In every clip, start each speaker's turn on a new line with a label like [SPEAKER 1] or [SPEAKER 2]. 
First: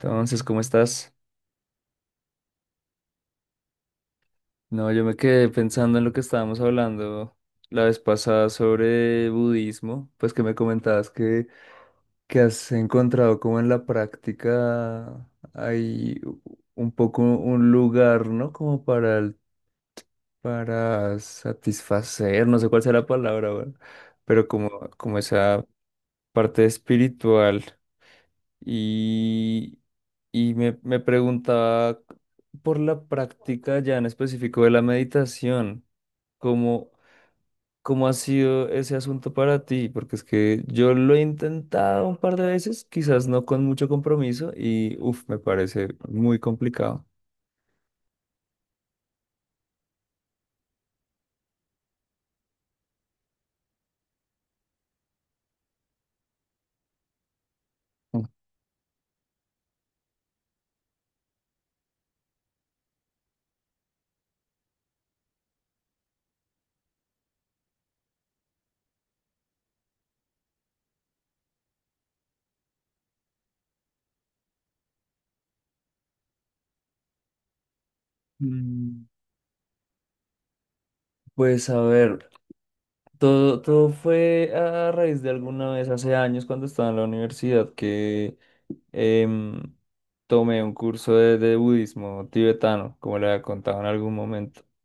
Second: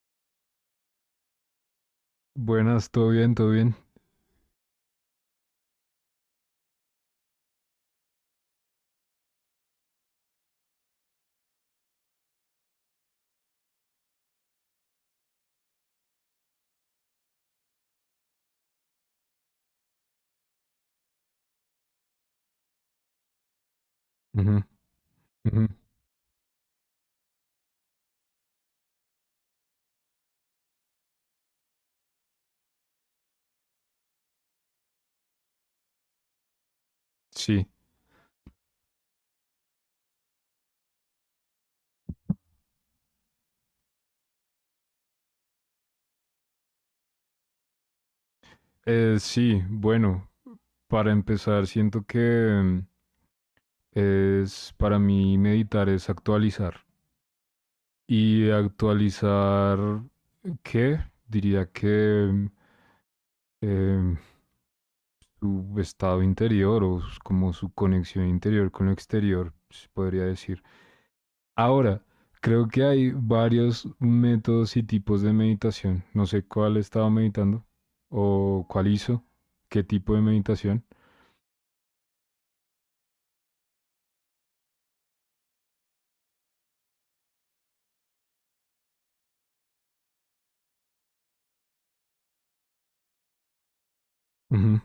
[SPEAKER 1] Entonces, ¿cómo estás?
[SPEAKER 2] Buenas, todo bien, todo bien.
[SPEAKER 1] No, yo me quedé pensando en lo que estábamos hablando la vez pasada sobre budismo, pues que me comentabas que has encontrado como en la práctica hay un poco un lugar, ¿no? Como para, para satisfacer, no sé cuál sea la palabra, ¿verdad? Pero
[SPEAKER 2] Ujú,
[SPEAKER 1] como
[SPEAKER 2] ujú.
[SPEAKER 1] esa parte espiritual. Y, y me preguntaba por la práctica ya en específico de la meditación, ¿cómo,
[SPEAKER 2] Sí,
[SPEAKER 1] cómo ha sido ese asunto para ti? Porque es que yo lo he intentado un par de veces, quizás no con mucho compromiso, y uff, me parece muy complicado.
[SPEAKER 2] sí, bueno, para empezar, siento que es para mí meditar es actualizar.
[SPEAKER 1] Mm.
[SPEAKER 2] Y actualizar, ¿qué? Diría que em, su estado interior o como su conexión interior con lo exterior, se podría decir. Ahora, creo que hay varios métodos y tipos de meditación. No sé cuál estaba meditando o cuál
[SPEAKER 1] Mm.
[SPEAKER 2] hizo, qué tipo de meditación.
[SPEAKER 1] Pues a ver, todo fue a raíz de alguna vez hace años cuando estaba en la universidad que Em, tomé un curso de budismo tibetano, como le había contado en algún momento.
[SPEAKER 2] Ujú,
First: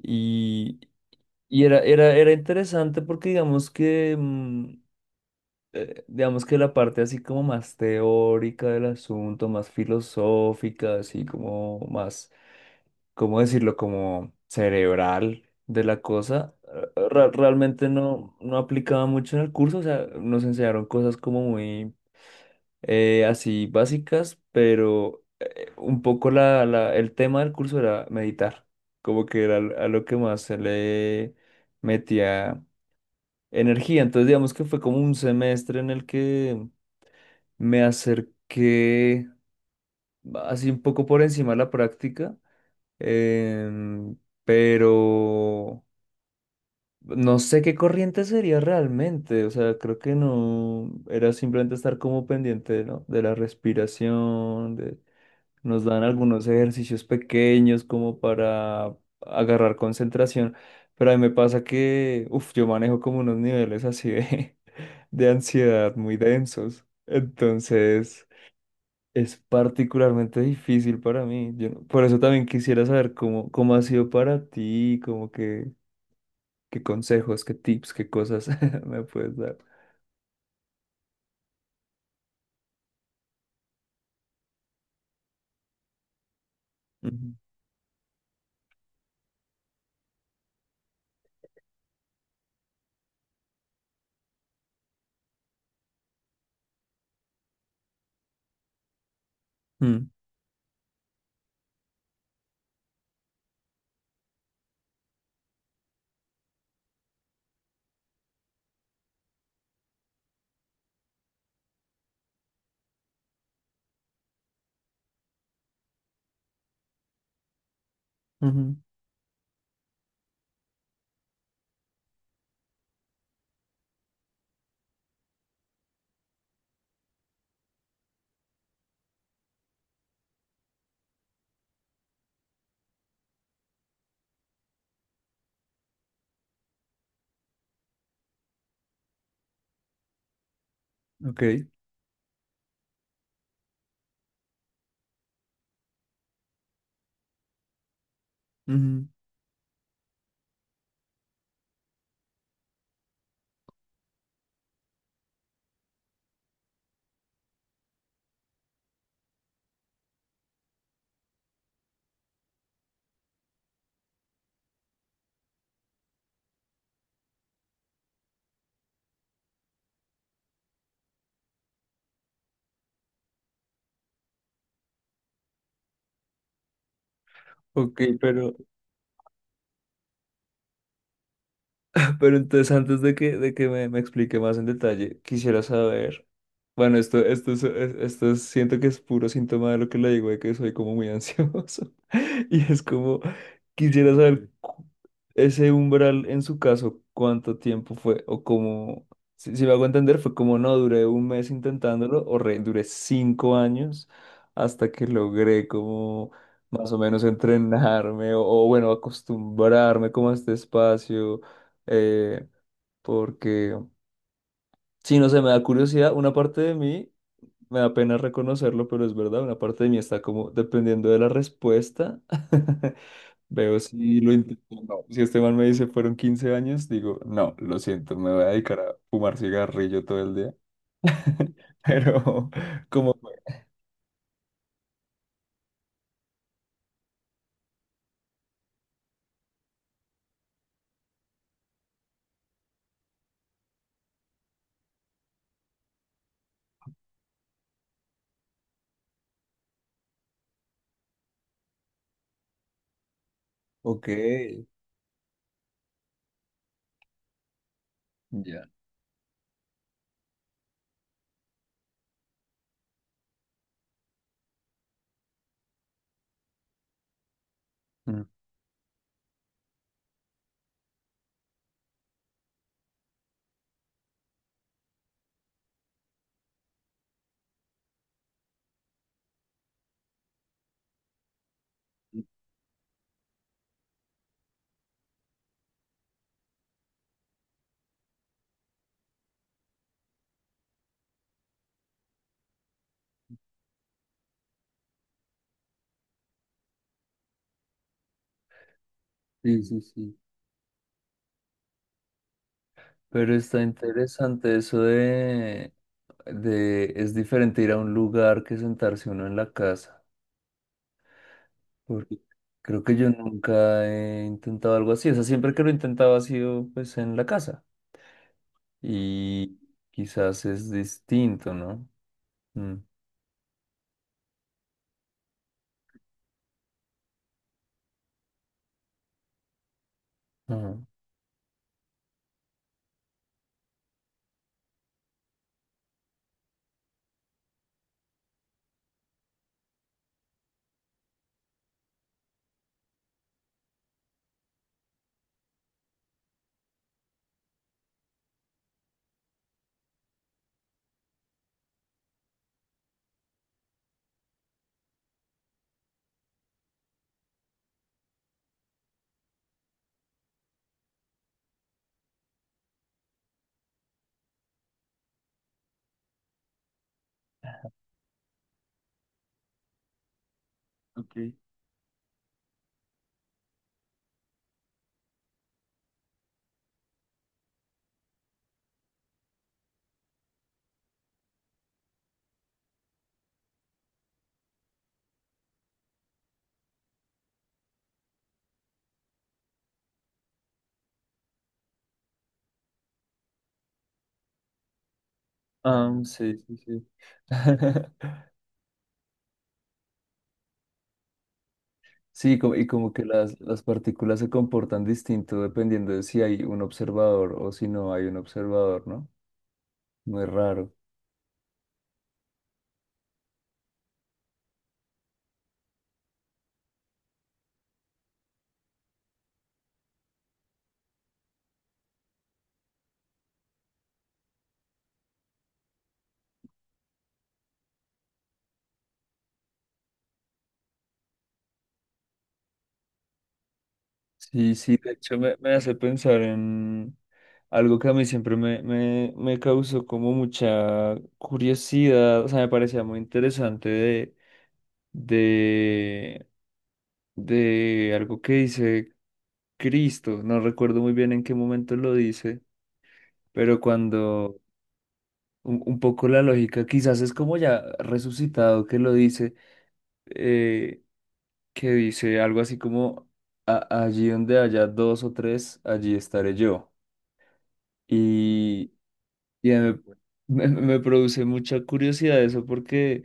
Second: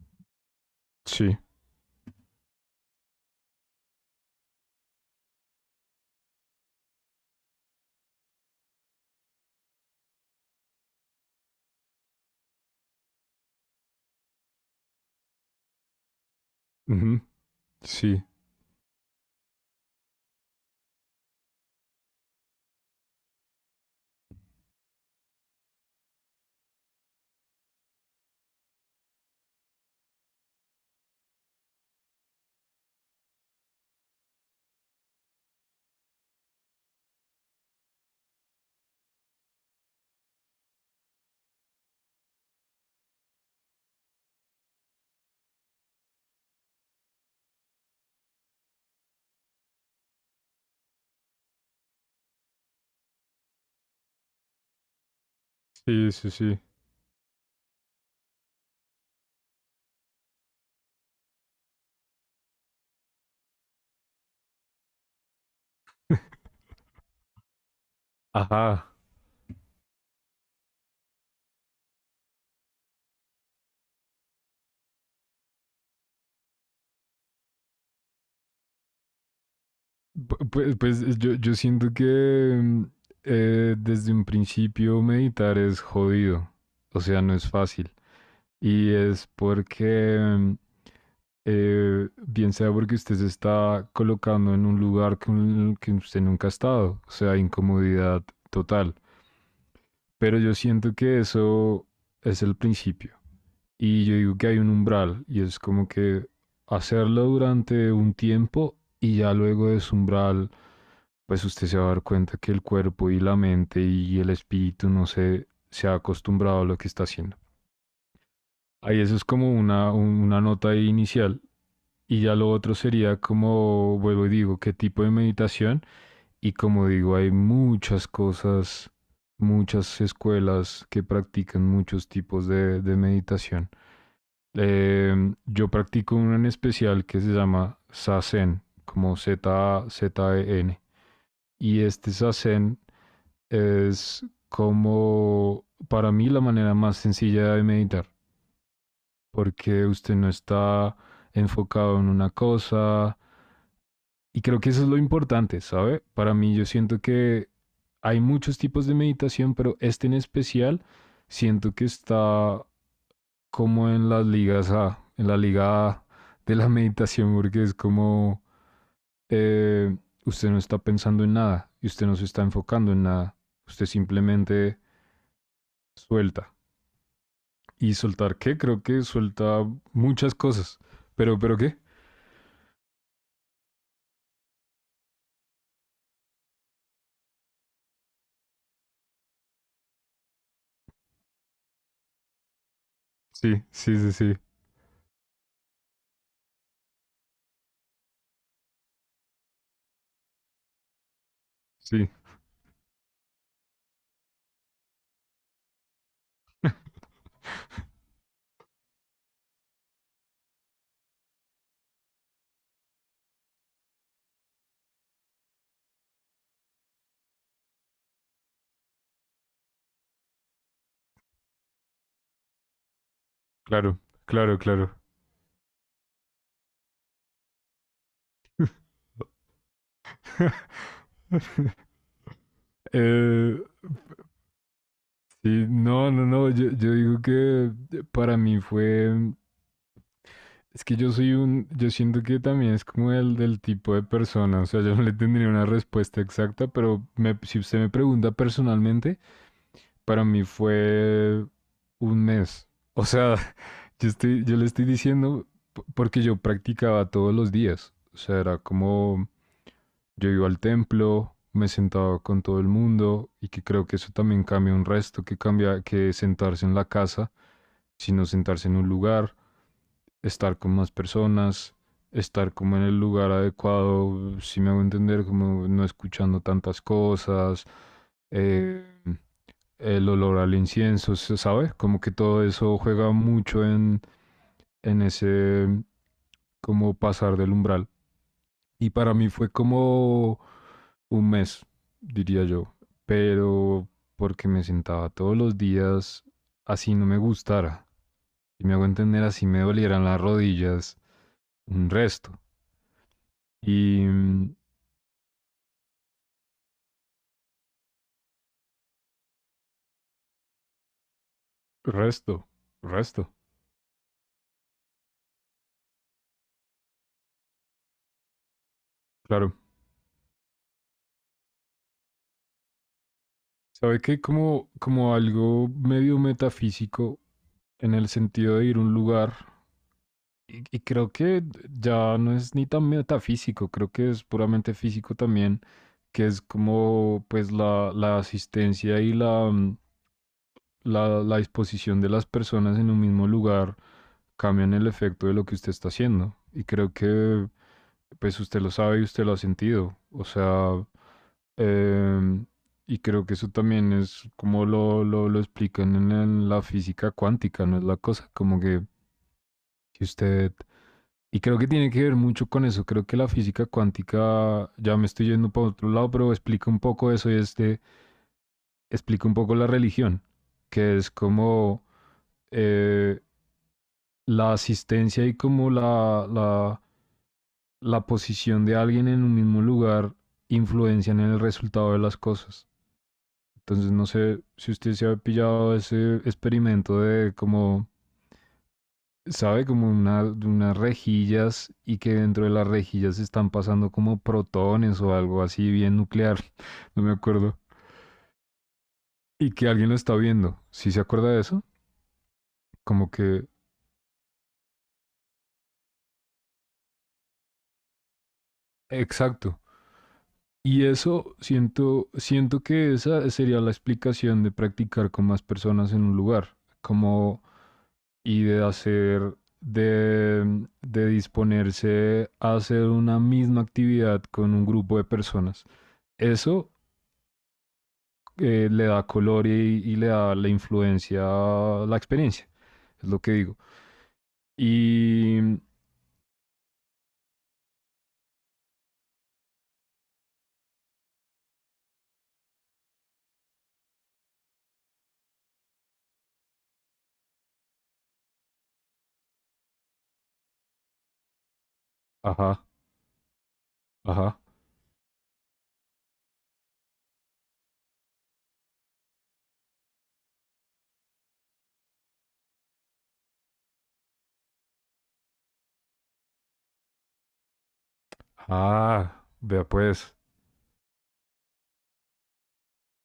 [SPEAKER 1] Y,
[SPEAKER 2] sí,
[SPEAKER 1] y era interesante porque digamos que la parte así como más teórica del asunto, más filosófica, así como más, ¿cómo decirlo? Como cerebral de la cosa,
[SPEAKER 2] ujú,
[SPEAKER 1] realmente
[SPEAKER 2] sí,
[SPEAKER 1] no aplicaba mucho en el curso, o sea, nos enseñaron cosas como muy así básicas, pero un poco el tema del curso era meditar, como que era a lo que más se le metía energía. Entonces, digamos que fue como un semestre en el que me acerqué así un poco por encima de la práctica, em, pero no sé qué corriente sería realmente, o sea, creo que no, era simplemente estar como pendiente, ¿no? De la respiración. Nos dan
[SPEAKER 2] sí, sí,
[SPEAKER 1] algunos
[SPEAKER 2] sí.
[SPEAKER 1] ejercicios pequeños como para agarrar concentración, pero a mí me pasa que, uff, yo manejo como unos niveles así de, de ansiedad muy densos. Entonces,
[SPEAKER 2] Ajá.
[SPEAKER 1] es particularmente difícil para mí. Yo no- por eso también quisiera saber cómo ha sido para ti, como que, qué consejos, qué tips, qué cosas me puedes dar.
[SPEAKER 2] Pues yo siento que mm, desde un principio meditar es jodido, o sea, no
[SPEAKER 1] Ujú.
[SPEAKER 2] es fácil. Y es porque bien sea porque usted se está colocando en un lugar que, que usted nunca ha estado, o sea, incomodidad total.
[SPEAKER 1] Mm.
[SPEAKER 2] Pero yo siento que eso es el principio. Y yo digo que hay un umbral y es como que hacerlo durante un tiempo y ya luego de ese umbral, pues usted se va a dar cuenta que el cuerpo y la mente y el espíritu no se ha acostumbrado a lo que está haciendo.
[SPEAKER 1] Ujú.
[SPEAKER 2] Ahí eso es como una nota ahí inicial. Y ya lo otro sería como, vuelvo y digo, qué tipo de meditación. Y como digo, hay muchas cosas, muchas escuelas que practican muchos tipos de meditación. Yo practico una en especial que se llama Zazen, como Z-Z-E-N.
[SPEAKER 1] Ok.
[SPEAKER 2] Y este Zazen es como, para mí, la manera más sencilla de meditar
[SPEAKER 1] Ujú.
[SPEAKER 2] porque usted no está enfocado en una cosa. Y creo que eso es lo importante, ¿sabe? Para mí yo siento que hay muchos tipos de meditación, pero este en especial siento que está como en las ligas A, en la liga A de la meditación, porque es como eh, usted no está pensando en nada y usted no se está enfocando en nada, usted simplemente suelta. ¿Y
[SPEAKER 1] Ok,
[SPEAKER 2] soltar
[SPEAKER 1] pero.
[SPEAKER 2] qué? Creo que suelta muchas cosas. ¿Pero qué?
[SPEAKER 1] Pero entonces, antes de que me explique más en detalle, quisiera saber, bueno, esto es, siento que es puro síntoma de lo que le digo, de que soy como muy ansioso. Y es como,
[SPEAKER 2] Sí, sí,
[SPEAKER 1] quisiera
[SPEAKER 2] sí, sí.
[SPEAKER 1] saber ese umbral en su caso, cuánto tiempo fue, o cómo, si me hago entender, fue como no, duré un mes
[SPEAKER 2] Sí,
[SPEAKER 1] intentándolo, o duré cinco años hasta que logré como más o menos entrenarme, o bueno, acostumbrarme como a este espacio eh, porque, si no sé, me da curiosidad, una parte de mí, me da pena reconocerlo, pero es verdad, una parte de mí está como, dependiendo de la respuesta, veo
[SPEAKER 2] claro,
[SPEAKER 1] si lo
[SPEAKER 2] claro,
[SPEAKER 1] intento o
[SPEAKER 2] claro.
[SPEAKER 1] no. Si este man me dice fueron 15 años, digo, no, lo siento, me voy a dedicar a fumar cigarrillo todo el día. Pero, ¿como fue?
[SPEAKER 2] Eh, sí, no, no, no, yo digo que para mí fue, es que yo soy un, yo siento que también es como el del tipo de persona, o sea, yo no le tendría una respuesta exacta, pero si usted me pregunta personalmente, para mí fue un mes. O sea,
[SPEAKER 1] Ok,
[SPEAKER 2] yo le estoy diciendo porque yo practicaba todos los días, o sea, era
[SPEAKER 1] ya.
[SPEAKER 2] como. Yo iba al templo, me sentaba con todo el mundo y que creo que eso también cambia un resto, que cambia que sentarse en la casa,
[SPEAKER 1] Mm.
[SPEAKER 2] sino sentarse en un lugar, estar con más personas, estar como en el lugar adecuado, si me hago entender, como no escuchando tantas cosas, eh, el olor al incienso, ¿sabes? Como que todo eso juega mucho en ese como pasar del umbral. Y para mí fue como un mes, diría yo. Pero porque me sentaba todos los días así no me gustara. Y me hago entender así me
[SPEAKER 1] Sí, sí,
[SPEAKER 2] dolieran
[SPEAKER 1] sí.
[SPEAKER 2] las rodillas un resto.
[SPEAKER 1] Pero está
[SPEAKER 2] Y
[SPEAKER 1] interesante eso de, es diferente ir a un lugar que sentarse uno en la casa. Porque
[SPEAKER 2] resto,
[SPEAKER 1] creo que yo
[SPEAKER 2] resto,
[SPEAKER 1] nunca he intentado algo así. O sea, siempre que lo he intentado ha sido pues en la casa.
[SPEAKER 2] claro.
[SPEAKER 1] Y quizás es distinto, ¿no? Mm,
[SPEAKER 2] ¿Sabe que como algo medio metafísico en el sentido de ir a un lugar? Y,
[SPEAKER 1] ajá.
[SPEAKER 2] y creo que ya no es ni tan metafísico, creo que es puramente físico también, que es como pues la asistencia y la disposición de las personas en un mismo lugar cambian el efecto de lo que usted está haciendo. Y creo que pues usted lo sabe y usted lo ha sentido. O sea, em, y creo que eso también es como lo explican en la física cuántica, ¿no es la cosa? Como que si usted. Y creo que tiene que ver mucho con eso. Creo que la física cuántica, ya me estoy yendo para otro lado, pero explica un poco eso y explica un poco la religión, que es
[SPEAKER 1] Ok.
[SPEAKER 2] como eh, la asistencia y como la posición de alguien en un mismo lugar influencian en el resultado de las cosas. Entonces, no sé si usted se ha pillado ese experimento de como sabe, de unas rejillas y que dentro de las rejillas están pasando como protones o algo así
[SPEAKER 1] Ah,
[SPEAKER 2] bien
[SPEAKER 1] sí,
[SPEAKER 2] nuclear,
[SPEAKER 1] sí, sí.
[SPEAKER 2] no me acuerdo. Y que alguien lo está viendo, ¿sí se acuerda de eso?
[SPEAKER 1] Sí, y como que
[SPEAKER 2] Como
[SPEAKER 1] las,
[SPEAKER 2] que,
[SPEAKER 1] las partículas se comportan distinto dependiendo de si hay un observador o si no hay un observador, ¿no?
[SPEAKER 2] exacto.
[SPEAKER 1] Muy raro.
[SPEAKER 2] Y eso siento que esa sería la explicación de practicar con más personas en un lugar, como y de hacer, de disponerse a hacer una misma actividad con un grupo de personas. Eso le da color y le da la influencia, la experiencia, es lo que digo.
[SPEAKER 1] Sí, sí, de hecho me
[SPEAKER 2] Y,
[SPEAKER 1] hace pensar en algo que a mí siempre me causó como mucha curiosidad, o sea, me parecía muy interesante de, de algo que dice Cristo, no recuerdo muy bien en qué momento lo dice,
[SPEAKER 2] ajá,
[SPEAKER 1] pero
[SPEAKER 2] ajá,
[SPEAKER 1] cuando un poco la lógica, quizás es como ya resucitado que lo dice, eh, que dice algo así como, "Allí donde haya dos o tres, allí estaré yo." Y,
[SPEAKER 2] ah,
[SPEAKER 1] y
[SPEAKER 2] vea pues,
[SPEAKER 1] me produce mucha curiosidad eso porque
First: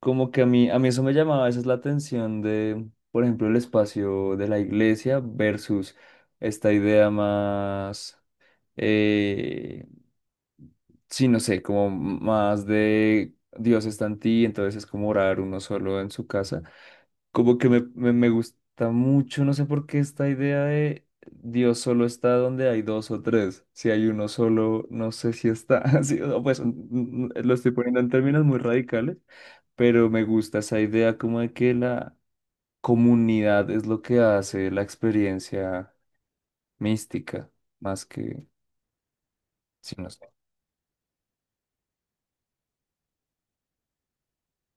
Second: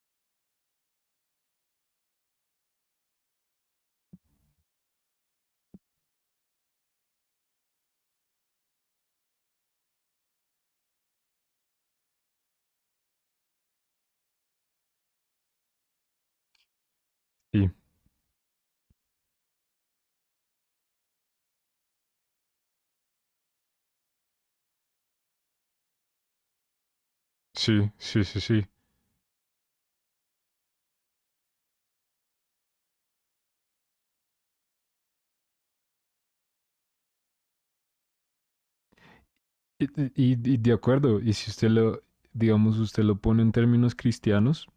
[SPEAKER 1] como que a mí eso me llamaba esa es la atención de, por ejemplo, el espacio de la iglesia versus esta idea más, eh, sí, no sé, como más de Dios está en ti, entonces es como orar uno solo en su casa. Como que
[SPEAKER 2] sí,
[SPEAKER 1] me gusta mucho, no sé por qué esta idea de Dios solo está donde hay dos o tres. Si hay uno solo, no sé si está. Así o pues lo estoy
[SPEAKER 2] sí,
[SPEAKER 1] poniendo en
[SPEAKER 2] sí, sí,
[SPEAKER 1] términos muy
[SPEAKER 2] sí.
[SPEAKER 1] radicales, pero me gusta esa idea como de que la comunidad es lo que hace la experiencia mística, más que,
[SPEAKER 2] Y,
[SPEAKER 1] sí, no sé.
[SPEAKER 2] y de acuerdo, y si usted lo, digamos, usted lo pone en términos cristianos,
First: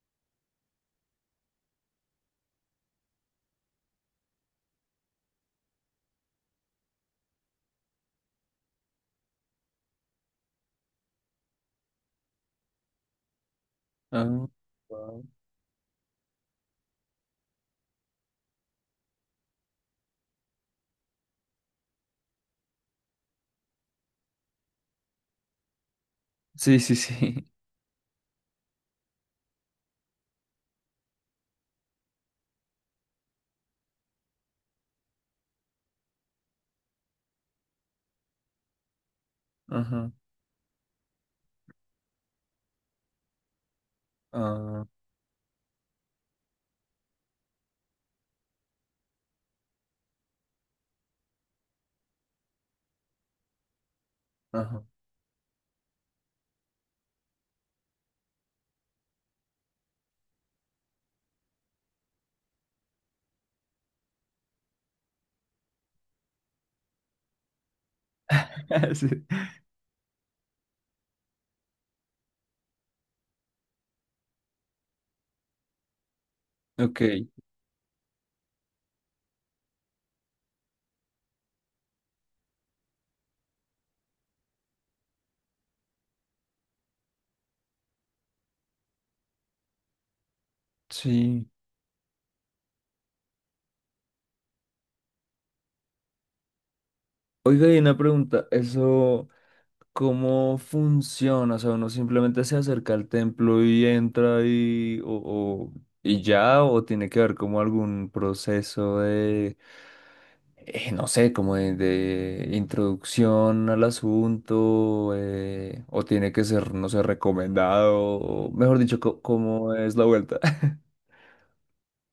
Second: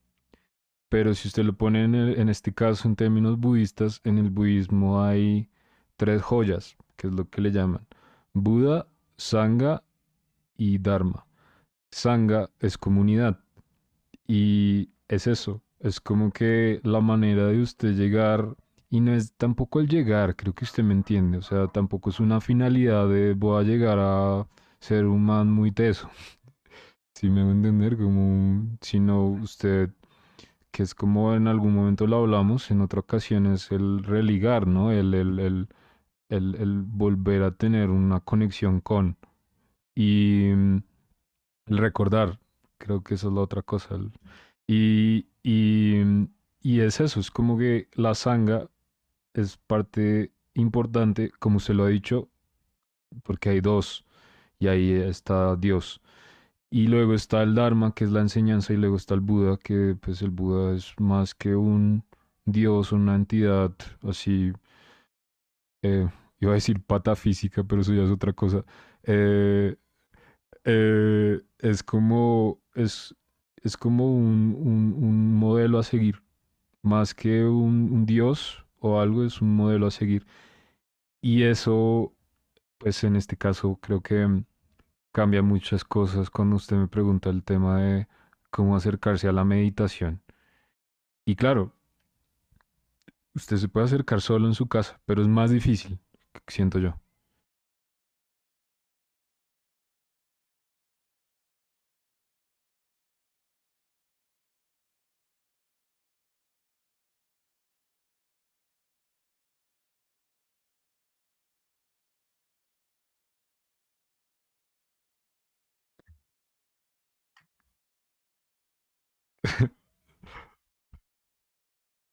[SPEAKER 2] pero si usted lo pone en, en este caso en términos budistas, en el budismo hay tres joyas, que es lo que le llaman Buda, Sangha y Dharma. Sangha es comunidad.
[SPEAKER 1] Ah,
[SPEAKER 2] Y
[SPEAKER 1] wow.
[SPEAKER 2] es eso, es como que la manera de usted llegar, y no es tampoco el llegar, creo que usted me entiende, o sea, tampoco es una finalidad de voy a llegar a ser un man muy teso,
[SPEAKER 1] Sí, sí,
[SPEAKER 2] si me
[SPEAKER 1] sí.
[SPEAKER 2] va a entender, como, sino usted, que es como en algún momento lo hablamos, en otra ocasión es el religar, ¿no? El volver a tener una conexión con.
[SPEAKER 1] Ajá.
[SPEAKER 2] Y el recordar, creo que esa es la otra cosa.
[SPEAKER 1] Ah,
[SPEAKER 2] Y, y, mm, y es eso, es como que la sanga es parte importante, como se lo ha dicho, porque hay dos, y
[SPEAKER 1] ajá.
[SPEAKER 2] ahí está Dios. Y luego está el Dharma, que es la enseñanza, y luego está el Buda, que pues el Buda es más que un Dios, una entidad así, eh, iba a decir patafísica pero eso ya es otra cosa.
[SPEAKER 1] Sí.
[SPEAKER 2] Eh, eh, es como, es, es como un modelo a seguir,
[SPEAKER 1] Ok,
[SPEAKER 2] más que un dios o algo, es un modelo a seguir. Y eso, pues en este caso, creo que cambia muchas cosas cuando usted me pregunta el tema de cómo acercarse a la meditación. Y
[SPEAKER 1] sí.
[SPEAKER 2] claro, usted se puede acercar solo en su casa, pero es más difícil, siento yo.
[SPEAKER 1] Oiga, y una pregunta, eso. ¿Cómo funciona? O sea, uno simplemente se acerca al templo y entra y, o, o- y ya, o tiene que haber como algún proceso de, no sé, como de introducción al asunto, o tiene que ser, no sé, recomendado, o mejor dicho, ¿cómo es la vuelta?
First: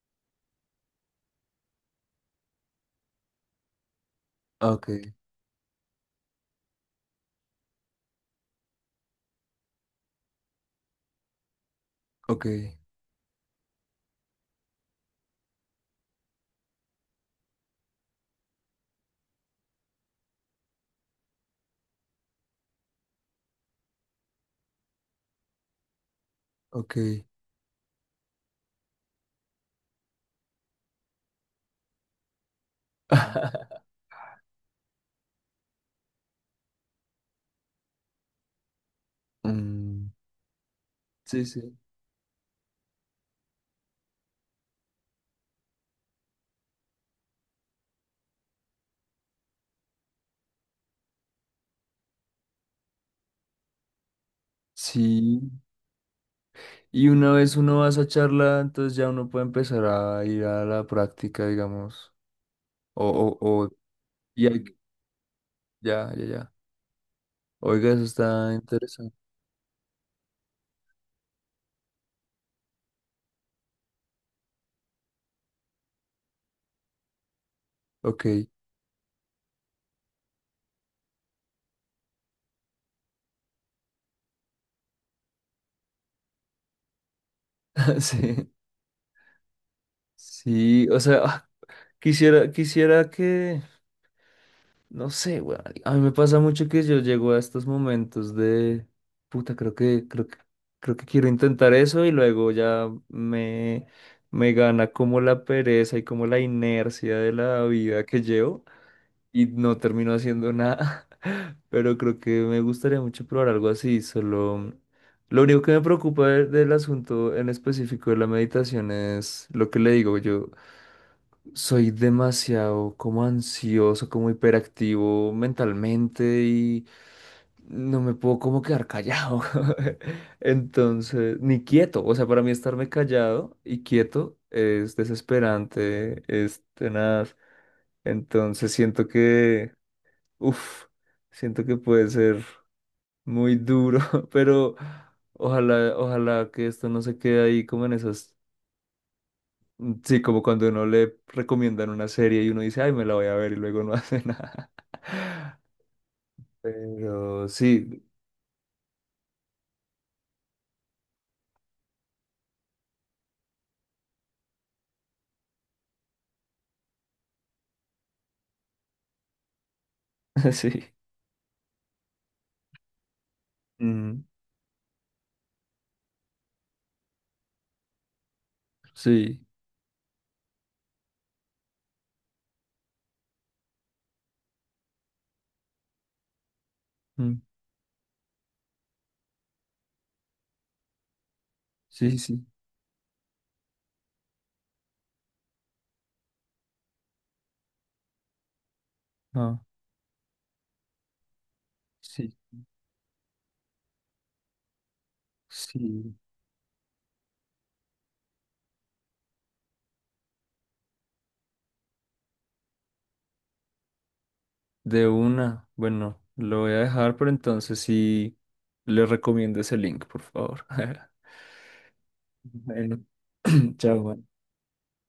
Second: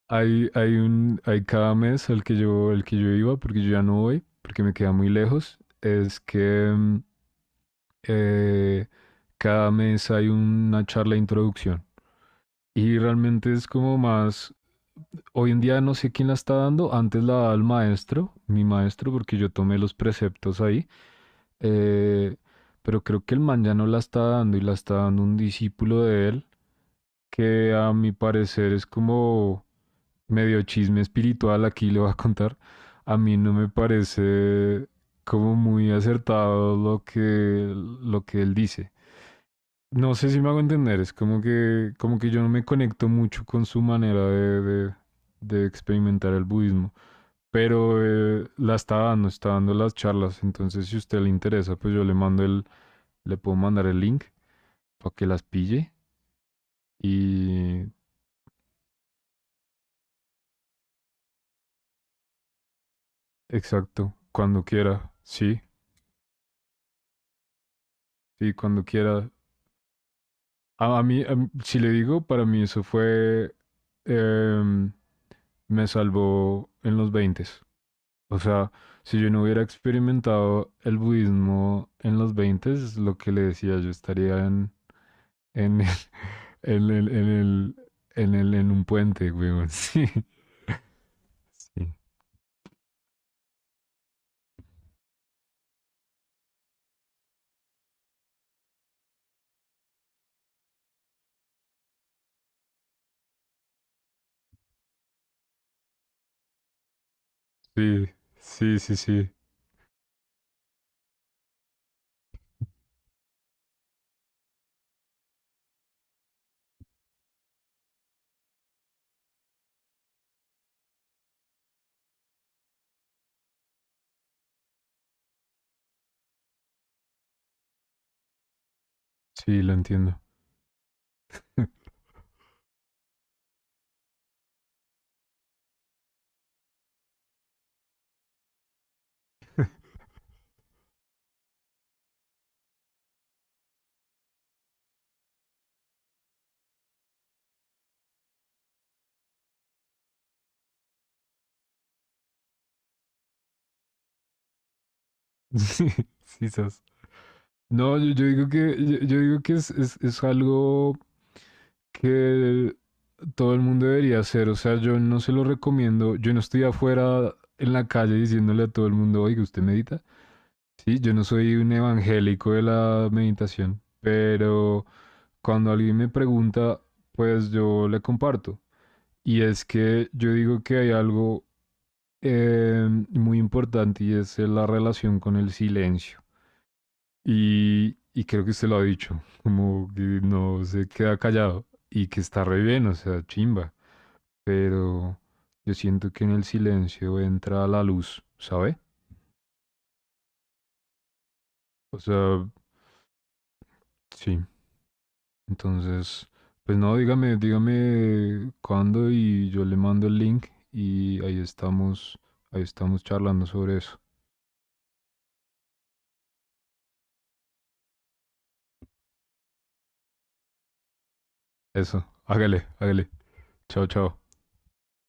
[SPEAKER 2] Hay cada mes al que yo, el que yo iba, porque yo ya no voy, porque me
[SPEAKER 1] Ok,
[SPEAKER 2] queda muy lejos, es que eh, cada mes hay una charla de introducción.
[SPEAKER 1] ok,
[SPEAKER 2] Y realmente es como más, hoy en día no sé quién la está dando, antes la daba el maestro, mi maestro, porque yo tomé los preceptos ahí, eh, pero creo que el man ya no la está dando y la está dando un discípulo de él,
[SPEAKER 1] ok.
[SPEAKER 2] que a mi parecer es como medio chisme espiritual, aquí le voy a contar, a mí no me parece como muy acertado lo que él dice.
[SPEAKER 1] Mm.
[SPEAKER 2] No sé si me hago entender, es como
[SPEAKER 1] Sí, sí.
[SPEAKER 2] que, como que yo no me conecto mucho con su manera de experimentar el budismo, pero está dando las charlas, entonces si a usted le interesa, pues yo le mando le puedo mandar el link para que las
[SPEAKER 1] Sí.
[SPEAKER 2] pille
[SPEAKER 1] Y una vez uno
[SPEAKER 2] y
[SPEAKER 1] va a esa charla, entonces ya uno puede empezar a ir a la práctica, digamos. O, o, o,
[SPEAKER 2] exacto,
[SPEAKER 1] y hay-
[SPEAKER 2] cuando quiera, sí,
[SPEAKER 1] ya, ya, ya. Oiga, eso está
[SPEAKER 2] sí, cuando
[SPEAKER 1] interesante.
[SPEAKER 2] quiera. A mí, si le digo, para mí eso fue, em, me salvó en los 20.
[SPEAKER 1] Ok.
[SPEAKER 2] O sea, si yo no hubiera experimentado el budismo en los 20, es lo que le decía. Yo estaría en, el- en, el- en, el-
[SPEAKER 1] Sí.
[SPEAKER 2] en un puente, weón. Sí,
[SPEAKER 1] Sí, o sea, ah, quisiera, quisiera que, no sé, weón. A mí me pasa mucho que yo llego a estos momentos de, puta, creo que quiero intentar eso y luego ya me gana como la pereza y como la inercia de la vida
[SPEAKER 2] sí.
[SPEAKER 1] que llevo.
[SPEAKER 2] Sí, sí, sí, sí.
[SPEAKER 1] Y no termino haciendo nada. Pero creo que me gustaría mucho probar algo así. Solo lo único que me preocupa del asunto en específico de la meditación es lo que le digo. Yo soy demasiado como ansioso, como hiperactivo mentalmente y no me puedo como quedar callado.
[SPEAKER 2] Sí, lo entiendo.
[SPEAKER 1] Entonces, ni quieto. O sea, para mí estarme callado y quieto es desesperante, es tenaz. Entonces siento que Uf, siento que puede ser muy duro, pero ojalá, ojalá que esto no se quede ahí como en esas, sí, como cuando uno le recomiendan una serie y uno dice, ay, me la voy a ver y luego no hace nada.
[SPEAKER 2] Sí, sí, sas.
[SPEAKER 1] Pero
[SPEAKER 2] No,
[SPEAKER 1] sí.
[SPEAKER 2] yo digo que es algo que todo el mundo debería hacer. O sea, yo no se lo recomiendo. Yo no estoy afuera en la calle diciéndole a todo el mundo, oiga, ¿usted medita?
[SPEAKER 1] Sí,
[SPEAKER 2] Sí, yo no soy un evangélico de la meditación,
[SPEAKER 1] mm,
[SPEAKER 2] pero cuando alguien me pregunta, pues yo le comparto.
[SPEAKER 1] sí,
[SPEAKER 2] Y es que yo digo que hay algo muy importante y es la relación con el silencio.
[SPEAKER 1] mm,
[SPEAKER 2] Y creo que usted lo ha dicho, como que no se queda callado y
[SPEAKER 1] sí,
[SPEAKER 2] que está
[SPEAKER 1] sí,
[SPEAKER 2] re bien, o sea, chimba. Pero yo siento que en el silencio entra la luz, ¿sabe?
[SPEAKER 1] ah,
[SPEAKER 2] O
[SPEAKER 1] sí,
[SPEAKER 2] sea, sí.
[SPEAKER 1] sí.
[SPEAKER 2] Entonces, pues no, dígame, dígame cuándo y yo le mando el link y ahí estamos charlando sobre eso.
[SPEAKER 1] De una, bueno, lo voy a dejar, pero entonces sí, le recomiendo ese link, por favor.
[SPEAKER 2] Eso, hágale,
[SPEAKER 1] Bueno,
[SPEAKER 2] hágale. Chao,
[SPEAKER 1] chao.
[SPEAKER 2] chao.
[SPEAKER 1] Juan.